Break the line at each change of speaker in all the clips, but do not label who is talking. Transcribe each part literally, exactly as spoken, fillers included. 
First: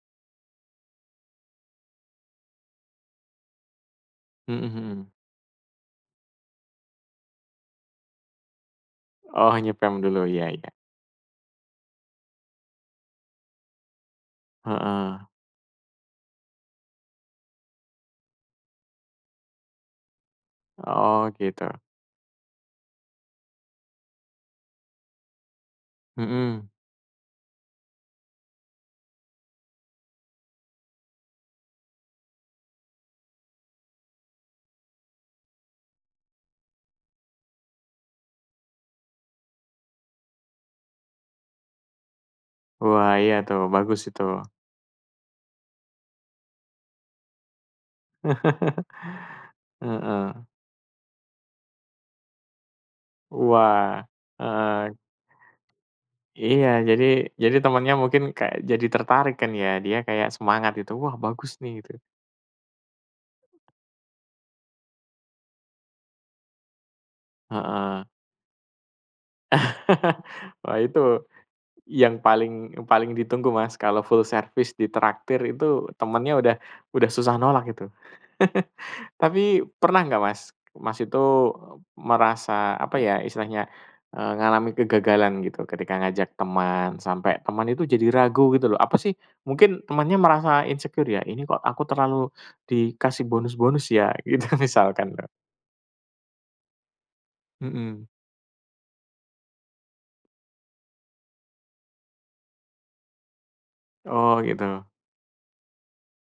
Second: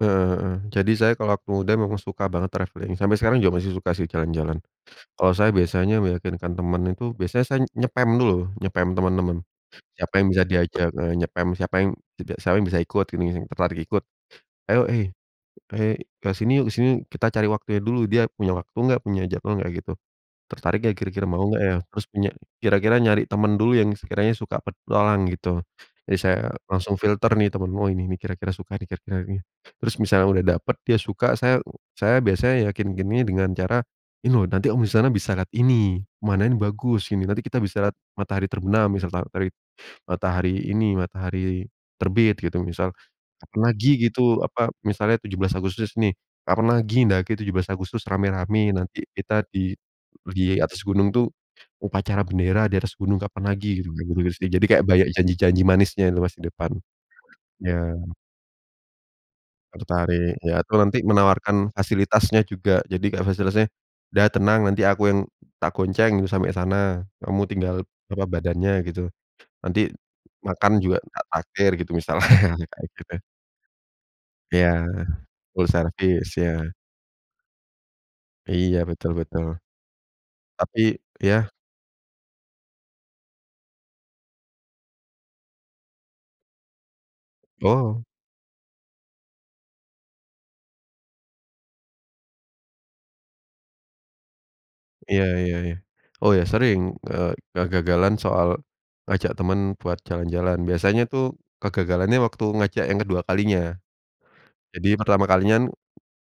Eee, jadi saya kalau waktu muda memang suka banget travelling. Sampai sekarang juga masih suka sih jalan-jalan.
Mhm mhm.
Kalau saya biasanya meyakinkan teman itu biasanya saya nge-spam dulu, nge-spam teman-teman.
Oh nge-spam
Siapa
dulu,
yang bisa
iya iya.
diajak heeh, nge-spam, siapa yang jeda siapa yang bisa ikut gini, yang tertarik ikut. "Ayo, hei
Heeh.
hei ke sini yuk ke sini yuk?" Kita cari waktunya dulu. Dia punya waktu enggak, punya jadwal enggak, gitu. Tertarik enggak kira-kira,
Oh,
mau enggak, ya?
gitu.
Terus punya kira-kira nyari teman dulu yang sekiranya suka petualang, gitu. Jadi, saya
Mhm.
langsung filter nih teman-temen, "Oh, ini nih, kira-kira suka nih, kira-kira yang ini." Terus misalnya udah dapat dia suka, saya saya biasanya yakinkinnya dengan cara, "Ini loh, nanti kamu di sana bisa lihat ini, pemandangannya bagus, gini. Nanti kita bisa lihat matahari terbenam," misal, ta tari matahari ini, "matahari terbit." Gitu, misal.
Wah, iya, tuh.
"Kapan lagi"
Bagus itu.
gitu, apa, misalnya tujuh belas Agustus, nih, "Kapan lagi mendaki tujuh belas Agustus, rame-rame? Nanti kita di
Heeh.
di atas gunung tuh upacara bendera di atas gunung, kapan lagi?" Gitu,
Wah,
kayak gitu-gitu sih. Jadi, kayak
heeh.
banyak janji-janji manisnya itu Mas di
Iya,
depan.
jadi jadi temannya
Iya.
mungkin kayak jadi tertarik kan, ya? Dia kayak
Tertarik. Iya,
semangat
atau
gitu,
nanti
"Wah, bagus nih."
menawarkan
Gitu.
fasilitasnya juga. Jadi kayak fasilitasnya, "Udah tenang, nanti aku yang tak gonceng sampai sana. Kamu tinggal,
Heeh.
apa, badannya." Gitu. "Nanti makan
Wah,
juga
itu,
tak traktir." Gitu
yang
misalnya.
paling
Kayak
paling
gitu.
ditunggu, Mas, kalau full
Iya,
servis ditraktir
full
itu
servis,
temannya udah
iya.
udah susah nolak itu.
Iya, betul betul.
Tapi, pernah nggak Mas,
Tapi
Mas itu
iya?
merasa, apa ya, istilahnya, eee, ngalamin kegagalan gitu, ketika ngajak teman, sampai teman itu
Oh.
jadi ragu gitu lho, "Apa sih," mungkin temannya merasa insecure ya, "ini kok aku terlalu dikasih bonus-bonus, ya?" Gitu, misalkan
Iya
lho.
iya iya. Oh, ya, sering, e
Mhm.
kegagalan soal ngajak teman buat jalan-jalan. Biasanya tuh kegagalannya waktu ngajak yang kedua kalinya.
Oh, gitu.
Jadi, pertama kalinya kan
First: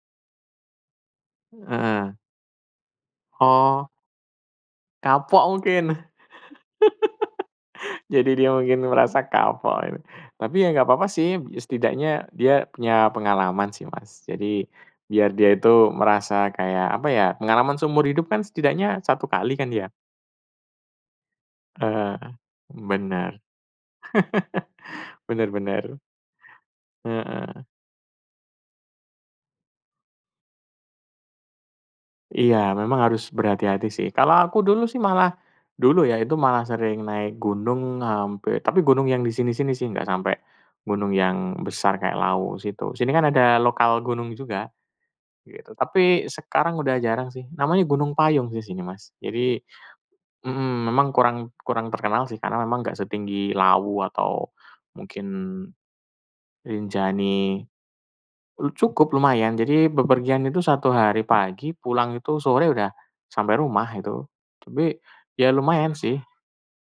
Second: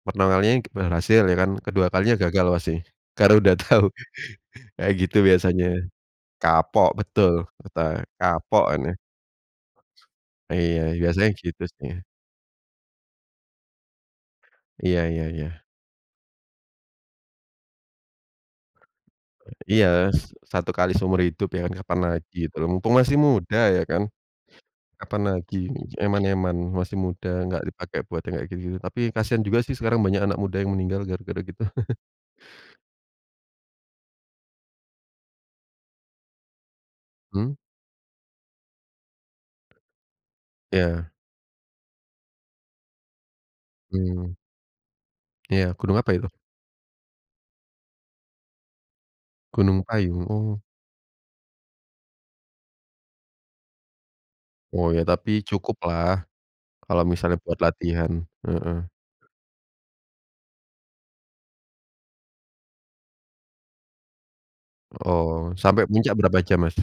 pertama kalinya berhasil ya kan, kedua kalinya
Heeh.
gagal pasti. Karena udah tahu.
Oh.
Kayak gitu
Kapok
biasanya.
mungkin?
Kapok, betul. Katanya,
Jadi dia
"Kapok ini."
mungkin merasa kapok ini. Tapi, ya,
Iya,
nggak apa-apa
biasanya
sih,
gitu sih.
setidaknya dia punya pengalaman sih, Mas. Jadi,
Iya iya
biar dia
iya.
itu merasa kayak, apa ya, pengalaman seumur hidup kan setidaknya satu kali kan,
Iya,
ya?
s satu kali seumur hidup, ya, kan? Kapan
Heeh.
lagi, gitu lho. Mumpung masih
Bener.
muda, ya, kan? Kapan
Bener
lagi,
bener.
eman-eman, masih muda enggak
Heeh.
dipakai buat yang kayak gitu-gitu. Tapi, kasihan juga sih, sekarang banyak anak muda yang meninggal gara-gara gitu.
Iya, memang harus berhati-hati sih. Kalau aku dulu sih malah dulu ya, itu malah sering naik
Hmm?
gunung hampir tapi gunung yang di sini-sini sih nggak sampai
Iya.
gunung yang besar kayak Lawu situ. Sini kan ada lokal gunung
Hmm.
juga,
Iya,
gitu.
gunung apa
Tapi,
itu?
sekarang udah jarang sih. Namanya Gunung Payung sih sini, Mas. Jadi
Gunung Payung? Oh.
mhm, memang kurang kurang terkenal sih, karena memang nggak setinggi Lawu atau
Oh, ya,
mungkin
tapi cukuplah. Kalau misalnya buat
Rinjani.
latihan.
E
Heeh.
cukup, lumayan, jadi, bepergian itu satu hari pagi, pulang itu sore udah sampai rumah itu. Tapi ya
Oh, sampai
lumayan
puncak
sih.
berapa jam, Mas?